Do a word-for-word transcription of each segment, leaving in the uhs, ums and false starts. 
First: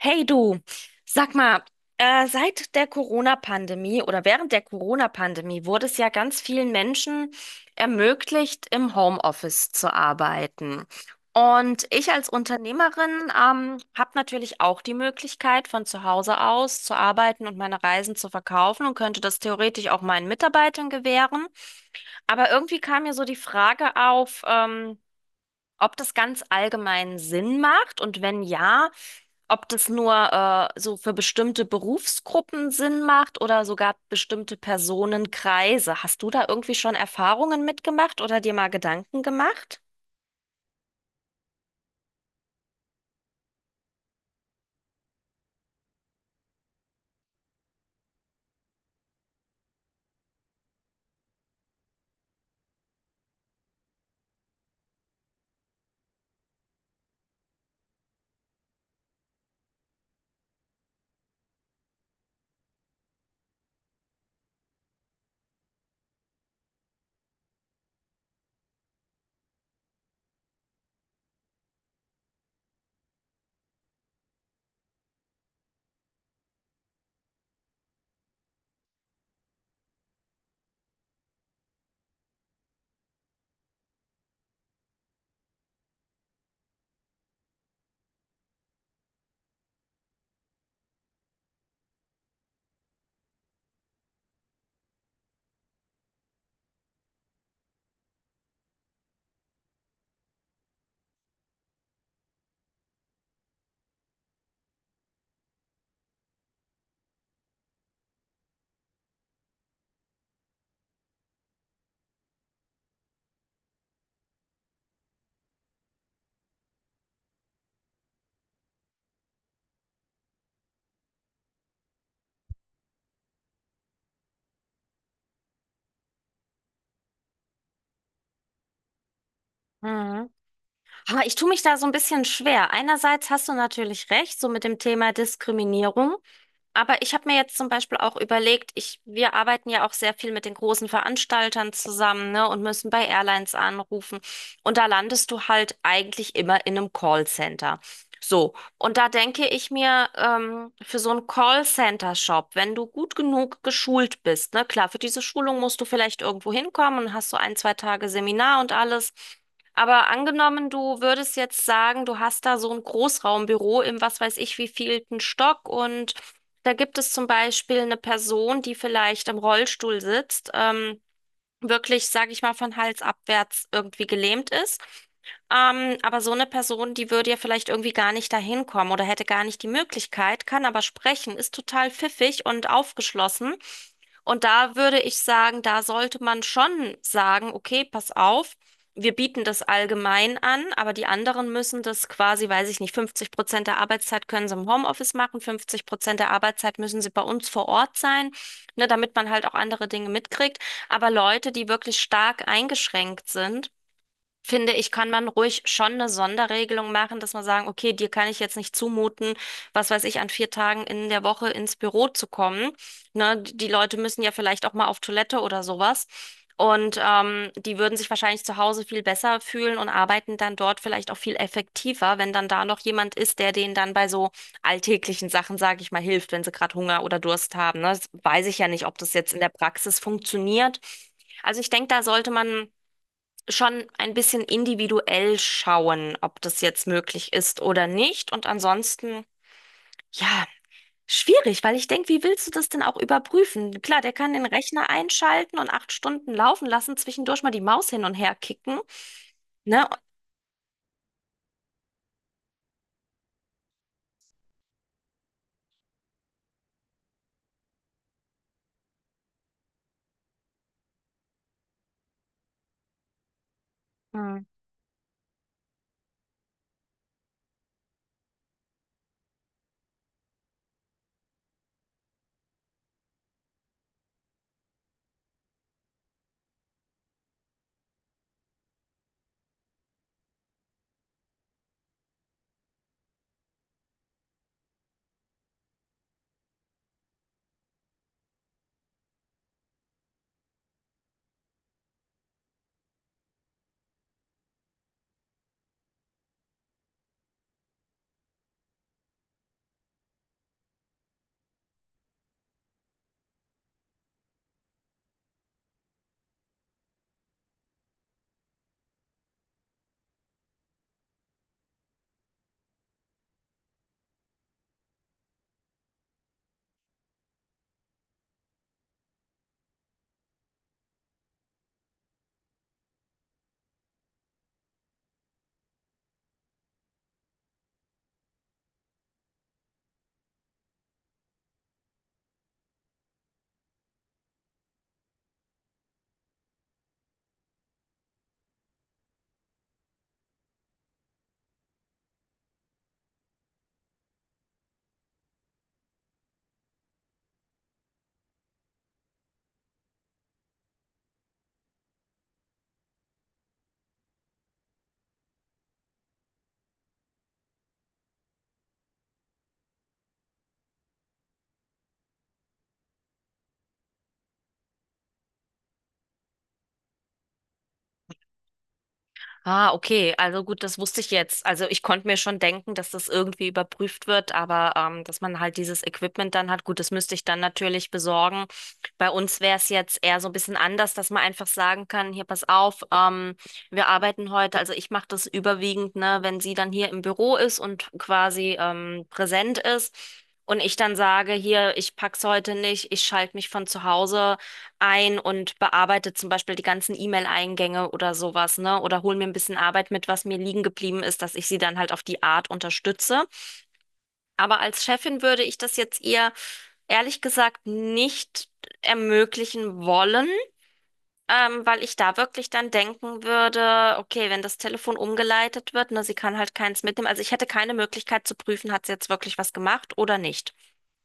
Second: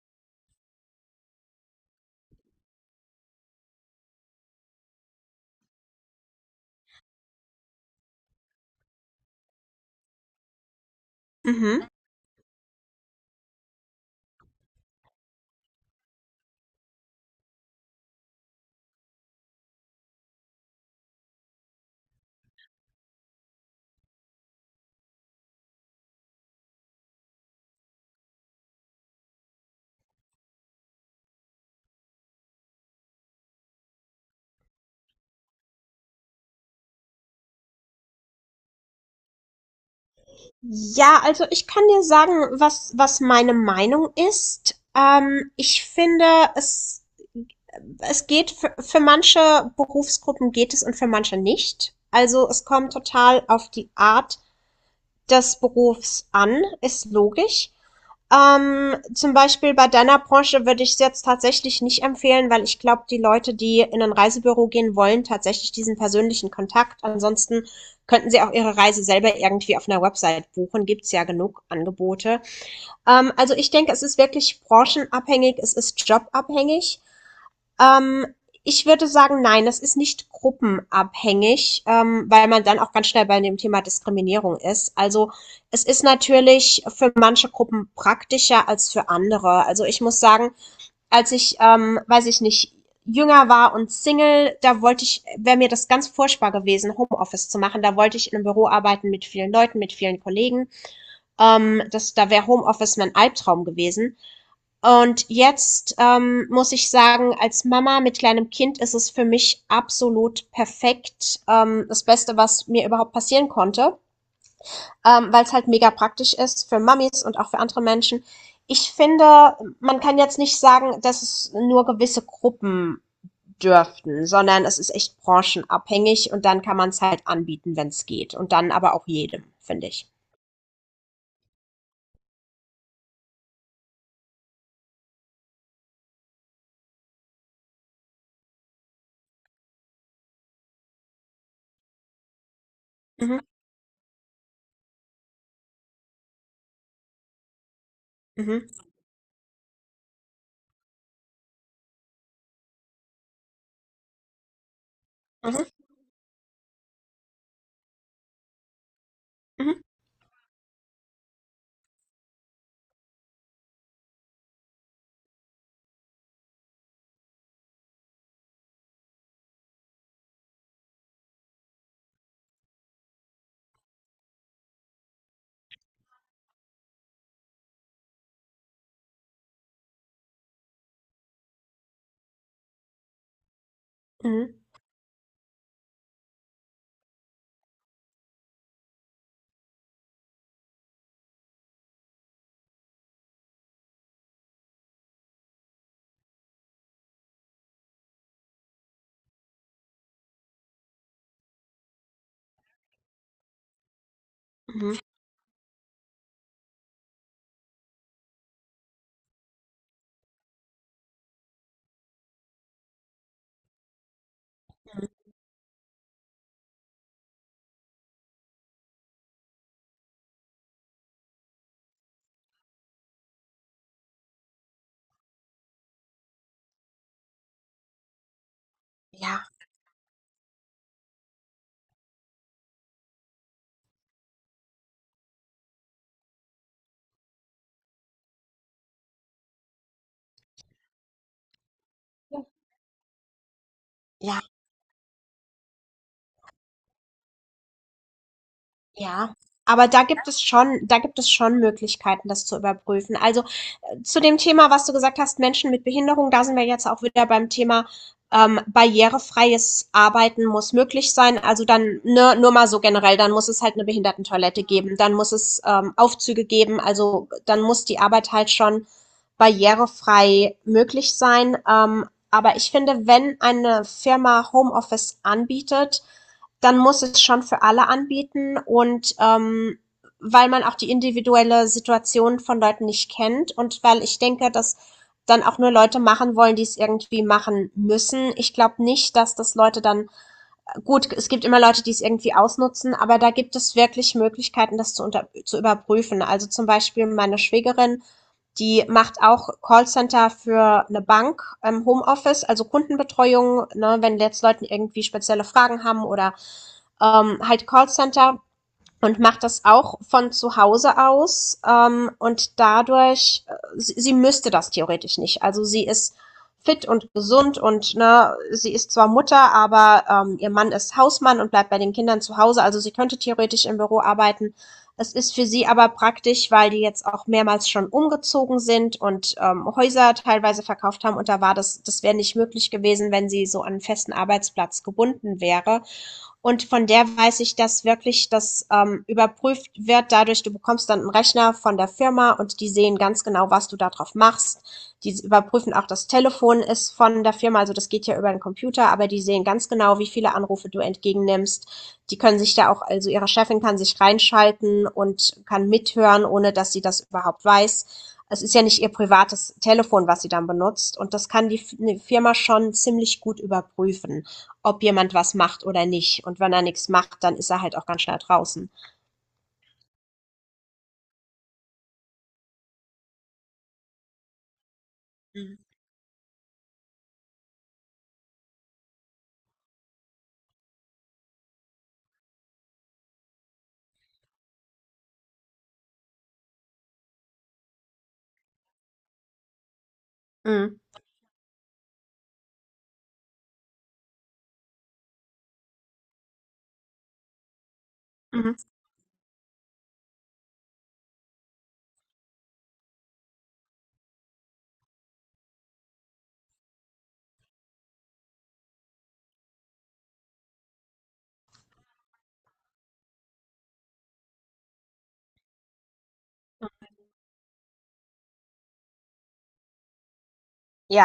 Hey du, sag mal, äh, seit der Corona-Pandemie oder während der Corona-Pandemie wurde es ja ganz vielen Menschen ermöglicht, im Homeoffice zu arbeiten. Und Mhm. ich als Unternehmerin ähm, habe natürlich auch die Möglichkeit, von zu Hause aus zu arbeiten und meine Reisen zu verkaufen und könnte das theoretisch auch meinen Mitarbeitern gewähren. Aber irgendwie kam mir so die Frage auf, ähm, ob das ganz allgemein Sinn macht und wenn ja, ob das nur äh, so für bestimmte Berufsgruppen Sinn macht oder sogar bestimmte Personenkreise. Hast du da irgendwie schon Erfahrungen mitgemacht oder dir mal Gedanken gemacht? Ja, also ich kann dir sagen, was, was meine Meinung ist. Ähm, ich finde, es, es geht für, für manche Berufsgruppen geht es und für manche nicht. Also es kommt total auf die Art des Berufs an, ist logisch. Ähm, zum Beispiel bei deiner Branche würde ich es jetzt tatsächlich nicht empfehlen, weil ich glaube, die Leute, die in ein Reisebüro gehen wollen, tatsächlich diesen persönlichen Kontakt. Ansonsten könnten sie auch ihre Reise selber irgendwie auf einer Website buchen. Gibt's ja genug Angebote. Ähm, also ich denke, es ist wirklich branchenabhängig, es ist jobabhängig. Ähm, Ich würde sagen, nein, das ist nicht gruppenabhängig, ähm, weil man dann auch ganz schnell bei dem Thema Diskriminierung ist. Also es ist natürlich für manche Gruppen praktischer als für andere. Also ich muss sagen, als ich, ähm, weiß ich nicht, jünger war und Single, da wollte ich, wäre mir das ganz furchtbar gewesen, Homeoffice zu machen. Da wollte ich in einem Büro arbeiten mit vielen Leuten, mit vielen Kollegen. Ähm, das, da wäre Homeoffice mein Albtraum gewesen. Und jetzt ähm, muss ich sagen, als Mama mit kleinem Kind ist es für mich absolut perfekt. Ähm, das Beste, was mir überhaupt passieren konnte, ähm, weil es halt mega praktisch ist für Mamis und auch für andere Menschen. Ich finde, man kann jetzt nicht sagen, dass es nur gewisse Gruppen dürften, sondern es ist echt branchenabhängig und dann kann man es halt anbieten, wenn es geht. Und dann aber auch jedem, finde ich. Mhm. Aber ich tue mich da so ein bisschen schwer. Einerseits hast du natürlich recht, so mit dem Thema Diskriminierung. Aber ich habe mir jetzt zum Beispiel auch überlegt, ich, wir arbeiten ja auch sehr viel mit den großen Veranstaltern zusammen, ne, und müssen bei Mhm, Airlines anrufen. Und da landest du halt eigentlich immer in einem Callcenter. So, mhm, und da denke ich mir, ähm, für so einen Callcenter-Shop, wenn du gut genug geschult bist, ne, klar, für diese Schulung mhm, musst du vielleicht irgendwo hinkommen und hast so ein, zwei Tage Seminar und alles. mhm, Aber angenommen, du würdest jetzt sagen, du hast da so ein Großraumbüro im was weiß ich wievielten Stock und da gibt es zum Beispiel eine Person, die vielleicht im Rollstuhl sitzt, ähm, wirklich, sage ich mal, von Hals abwärts irgendwie gelähmt ist. Ähm, aber so eine Person, die würde ja vielleicht irgendwie gar nicht dahin kommen oder hätte gar nicht die Möglichkeit, kann aber sprechen, ist total pfiffig und aufgeschlossen. Und mhm, da würde ich sagen, da sollte man schon sagen, okay, pass auf, wir bieten das allgemein an, aber die anderen müssen das quasi, weiß ich nicht, fünfzig Prozent der Arbeitszeit können sie im Homeoffice machen, fünfzig Prozent der Arbeitszeit müssen sie bei uns vor Ort sein, ne, damit man halt auch andere Dinge mitkriegt. Aber Leute, die wirklich stark eingeschränkt sind, finde mhm, ich, mhm. kann man ruhig schon eine Sonderregelung machen, dass man sagen, okay, dir kann ich jetzt nicht zumuten, was weiß ich, an vier Tagen in der Woche ins Büro zu kommen. Ne, die Leute müssen ja vielleicht auch mal auf Toilette oder sowas. Und ähm, die würden sich wahrscheinlich zu Hause viel besser fühlen und arbeiten dann dort vielleicht auch viel effektiver, wenn dann da noch jemand ist, der denen dann bei so alltäglichen Sachen, sage ich mal, hilft, wenn sie gerade Hunger oder Durst haben. Ne? Das weiß ich ja nicht, ob das jetzt in Ja, der Praxis funktioniert. Also ich denke, da sollte man schon ein bisschen individuell schauen, ob das jetzt möglich ist oder nicht. Und ansonsten, ja, schwierig, weil ich denke, wie ja, willst du das denn auch überprüfen? Klar, der kann ja. den Rechner einschalten und acht Stunden laufen lassen, zwischendurch mal die Maus hin und her kicken, Ja, aber ne? da gibt es schon da gibt es schon Möglichkeiten, das zu überprüfen. Also, äh, zu dem Thema, was du gesagt hast, Menschen mit Behinderung, da sind wir jetzt auch wieder beim Thema, ähm, barrierefreies Arbeiten muss möglich sein. Also dann, ne, nur mal so generell, dann muss es halt 'ne Behindertentoilette geben, dann muss es, ähm, Aufzüge geben, also dann muss die Arbeit halt schon barrierefrei möglich sein. Ähm, aber ich finde, wenn eine Firma Homeoffice anbietet, dann muss es schon für alle anbieten und ähm, weil man auch die individuelle Situation von Leuten nicht kennt und weil ich denke, dass dann auch nur Leute machen wollen, die es irgendwie machen müssen. Ich glaube nicht, dass das Leute dann äh, gut, es gibt immer Leute, die es irgendwie ausnutzen, aber da gibt es wirklich Möglichkeiten, das zu, unter, zu überprüfen. Also zum Beispiel meine Schwägerin, die macht auch Callcenter für eine Bank im Homeoffice, also Kundenbetreuung, ne, wenn jetzt Leute irgendwie spezielle Fragen haben oder ähm, halt Callcenter und macht das auch von zu Hause aus, ähm, und dadurch, äh, sie, sie müsste das theoretisch nicht. Also sie ist fit und gesund und ne, sie ist zwar Mutter, aber ähm, ihr Mann ist Hausmann und bleibt bei den Kindern zu Hause. Also sie könnte theoretisch im Büro arbeiten. Es ist für sie aber praktisch, weil die jetzt auch mehrmals schon umgezogen sind und ähm, Häuser teilweise verkauft haben und da war das, das wäre nicht möglich gewesen, wenn sie so an einen festen Arbeitsplatz gebunden wäre. Und von der weiß ich, dass wirklich das ähm, überprüft wird. Dadurch, du bekommst dann einen Rechner von der Firma und die sehen ganz genau, was du da drauf machst. Die überprüfen auch, das Telefon ist von der Firma, also das geht ja über den Computer, aber die sehen ganz genau, wie viele Anrufe du entgegennimmst. Die können sich da auch, also ihre Chefin kann sich reinschalten und kann mithören, ohne dass sie das überhaupt weiß. Es ist ja nicht ihr privates Telefon, was sie dann benutzt und das kann die Firma schon ziemlich gut überprüfen, ob jemand was macht oder nicht. Und wenn er nichts macht, dann ist er halt auch ganz schnell draußen. Ah, okay. Also gut, das wusste ich jetzt. Also ich konnte mir schon denken, dass das irgendwie überprüft wird, aber ähm, dass man halt Mhm. dieses Equipment dann hat, gut, das müsste ich dann natürlich besorgen. Bei uns wäre es jetzt eher so ein bisschen anders, dass man einfach sagen kann, hier, pass auf, ähm, wir arbeiten heute, also ich mache das überwiegend, ne, wenn sie dann hier im Büro ist und quasi ähm, präsent ist. Und ich dann sage, hier, ich pack's heute nicht, ich schalte mich von zu Hause ein und bearbeite zum Beispiel die ganzen E-Mail-Eingänge oder Mhm. sowas, ne? Oder hole mir ein bisschen Arbeit mit, was mir liegen geblieben ist, dass ich sie dann halt auf die Art unterstütze. Aber als Chefin würde ich das jetzt eher ehrlich gesagt nicht ermöglichen wollen, ähm, weil ich da wirklich dann denken würde, okay, wenn das Telefon umgeleitet wird, ne, sie kann halt keins mitnehmen. Also ich hätte keine Möglichkeit zu prüfen, hat sie jetzt wirklich was gemacht oder nicht.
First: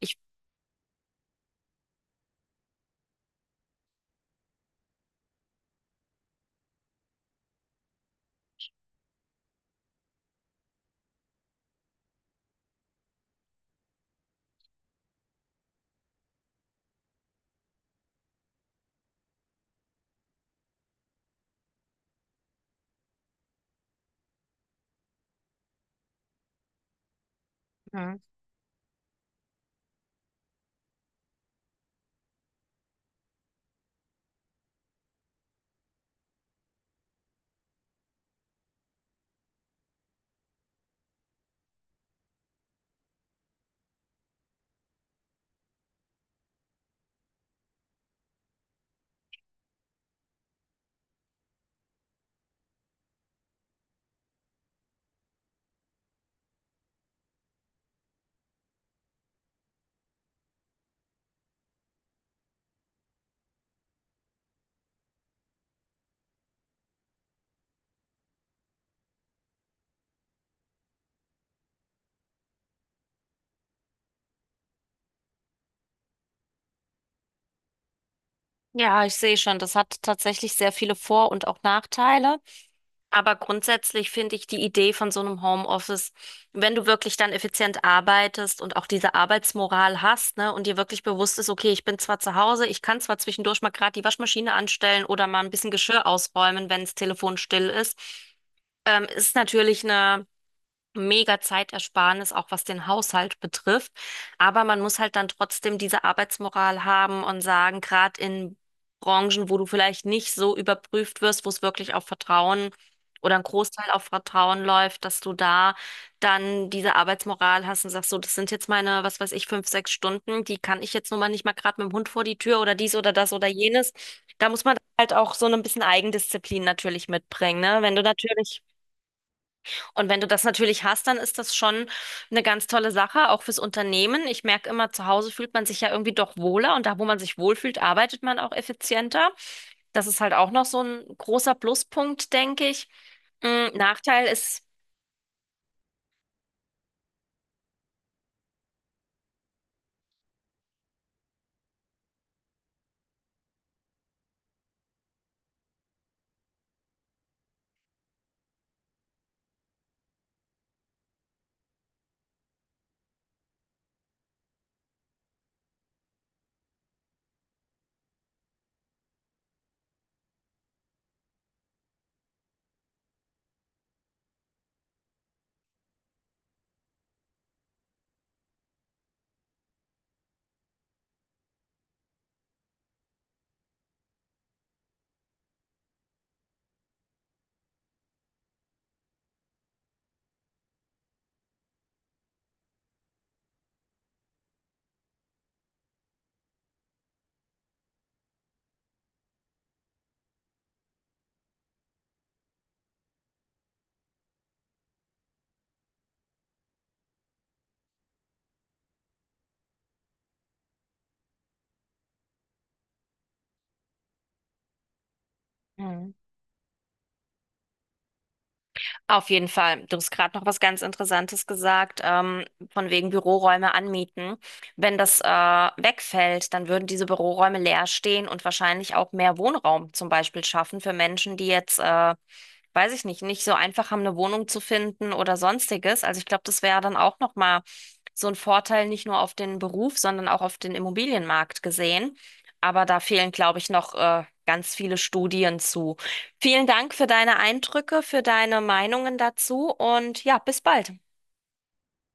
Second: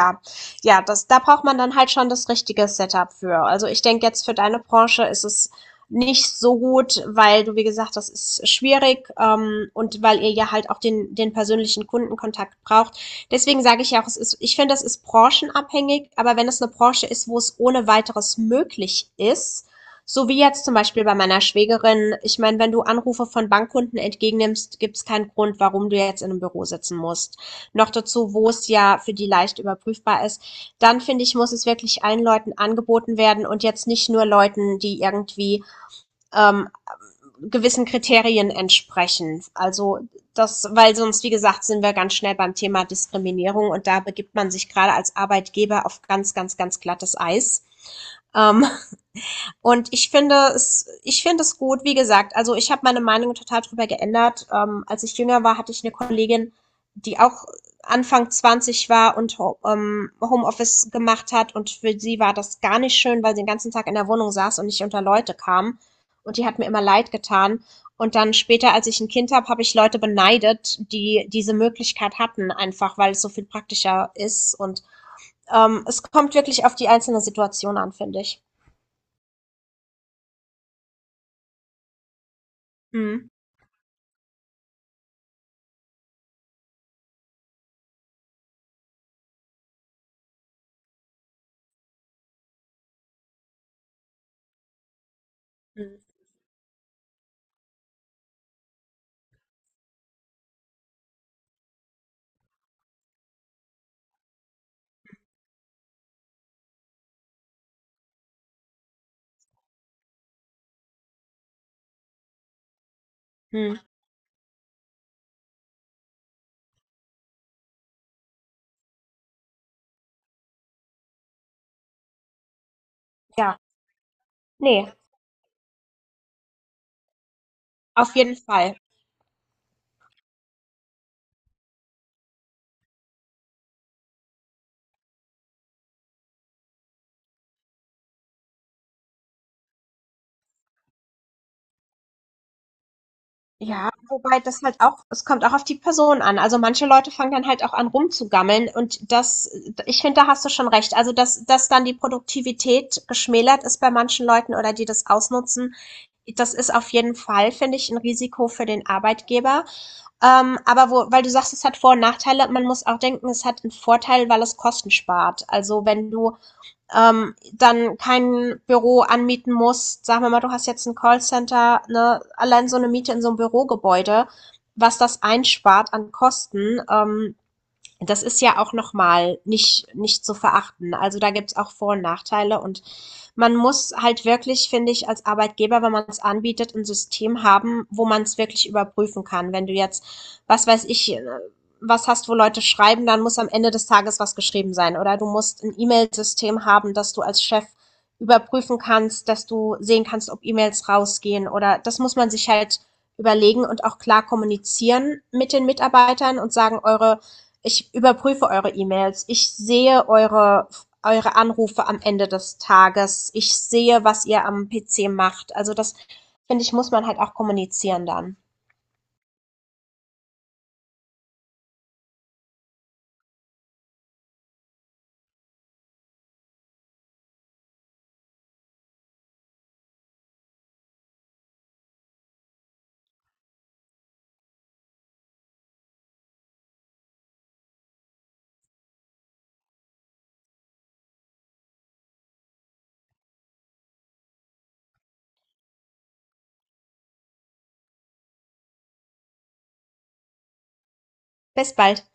Ich, ja, das, da braucht man dann halt schon das richtige Setup für. Also, ich denke jetzt für deine Branche ist es nicht so gut, weil du, wie gesagt, das ist schwierig, ähm, und weil ihr ja halt auch den den persönlichen Kundenkontakt braucht. Deswegen sage ich ja auch, es ist ich finde, das ist branchenabhängig, aber wenn es eine Branche ist, wo es ohne Weiteres möglich ist, so wie jetzt zum Beispiel bei meiner Schwägerin, ich meine, wenn du Anrufe von Bankkunden entgegennimmst, gibt es keinen Grund, warum du jetzt in einem Büro sitzen musst, noch Mhm. dazu, wo es ja für die leicht überprüfbar ist, dann finde ich, muss es wirklich allen Leuten angeboten werden und jetzt nicht nur Leuten, die irgendwie ähm, gewissen Kriterien entsprechen. Also das, weil sonst, wie gesagt, sind wir ganz schnell beim Thema Diskriminierung und da begibt man sich gerade als Arbeitgeber auf ganz, ganz, ganz glattes Eis. Ähm, und ich finde es, ich finde es gut, wie gesagt, also ich habe meine Meinung total drüber geändert. Ähm, als ich jünger war, hatte ich eine Kollegin, die auch Anfang zwanzig war und Ho- ähm, Homeoffice gemacht hat und für sie war das gar nicht schön, weil sie den ganzen Tag in der Wohnung saß und nicht unter Leute kam. Und die hat mir immer leid getan. Und dann später, als ich ein Kind habe, habe ich Leute beneidet, die diese Möglichkeit hatten, einfach weil es so viel praktischer ist. Und ähm, es kommt wirklich auf die einzelne Situation an, finde ich. Ja, ich sehe schon, das hat tatsächlich sehr viele Vor- und auch Nachteile. Mhm. Aber grundsätzlich finde ich die Idee von so einem Homeoffice, wenn du wirklich dann effizient arbeitest und auch diese Arbeitsmoral hast, ne, und dir wirklich bewusst ist, okay, ich bin zwar zu Hause, ich kann zwar zwischendurch mal gerade die Waschmaschine anstellen oder mal ein bisschen Mhm. Geschirr ausräumen, wenn das Telefon still ist, ähm, ist natürlich eine mega Zeitersparnis, auch was den Haushalt betrifft. Aber man muss halt dann trotzdem diese Arbeitsmoral haben und sagen, gerade in Branchen, wo du vielleicht nicht so überprüft wirst, wo es wirklich auf Vertrauen oder ein Großteil auf Vertrauen läuft, dass du da dann diese Arbeitsmoral hast und sagst, so, das sind jetzt meine, was weiß ich, fünf, sechs Stunden, die kann ich jetzt nun mal nicht mal gerade mit dem Hund vor die Tür oder dies oder das oder Ja, jenes. Da muss man ne, halt auch so ein bisschen Eigendisziplin natürlich mitbringen, ne? Wenn du auf jeden natürlich Fall. Und wenn du das natürlich hast, dann ist das schon eine ganz tolle Sache, auch fürs Unternehmen. Ich merke immer, zu Hause fühlt man sich ja irgendwie doch wohler und da, wo man sich wohlfühlt, arbeitet man auch effizienter. Das ist halt auch noch so ein großer Pluspunkt, denke ich. Mm, Ja, Nachteil wobei ist das halt auch, es kommt auch auf die Person an. Also, manche Leute fangen dann halt auch an rumzugammeln und das ich finde, da hast du schon recht. Also, dass dass dann die Produktivität geschmälert ist bei manchen Leuten oder die das ausnutzen, das ist auf jeden Fall, finde ich, ein Risiko für den Arbeitgeber. Ähm, aber wo weil du sagst, es hat Vor- und Nachteile, man muss auch denken, es hat einen Vorteil, weil es Kosten spart. Also, wenn du ähm, dann kein Büro anmieten musst. Sagen wir mal, du hast jetzt ein Callcenter, ne, allein so eine Miete in so einem Bürogebäude, was das einspart an Kosten, ähm, das ist ja auch nochmal nicht, nicht zu verachten. Also da gibt's auch Vor- und Nachteile und man muss halt wirklich, finde ich, als Arbeitgeber, wenn man es anbietet, ein System haben, wo man es wirklich überprüfen kann. Wenn du jetzt, was weiß ich, äh, was hast, wo Leute schreiben, dann muss am Ende des Tages was geschrieben sein. Oder du musst ein E-Mail-System haben, dass du als Chef überprüfen kannst, dass du sehen kannst, ob E-Mails rausgehen. Oder das muss man sich halt überlegen und auch klar kommunizieren mit den Mitarbeitern und sagen, eure ich überprüfe eure E-Mails. Ich sehe eure, eure Anrufe am Ende des Tages. Ich sehe, was ihr am P C macht. Also das, Mhm. finde ich, muss man halt auch kommunizieren dann. Auf jeden Fall, du hast gerade noch was ganz Interessantes gesagt, ähm, von wegen Büroräume anmieten. Wenn das äh, wegfällt, dann würden diese Büroräume leer stehen und wahrscheinlich auch mehr Wohnraum zum Beispiel schaffen für Menschen, die jetzt äh, weiß ich nicht, nicht so einfach haben, eine Wohnung zu finden oder sonstiges. Also ich glaube, das wäre dann auch nochmal so ein Vorteil, nicht nur auf den Beruf, sondern auch auf den Immobilienmarkt gesehen. Aber da fehlen, glaube ich, noch äh, ganz viele Studien zu. Vielen Dank für deine Eindrücke, für deine Meinungen dazu und ja, bis bald. Bis bald.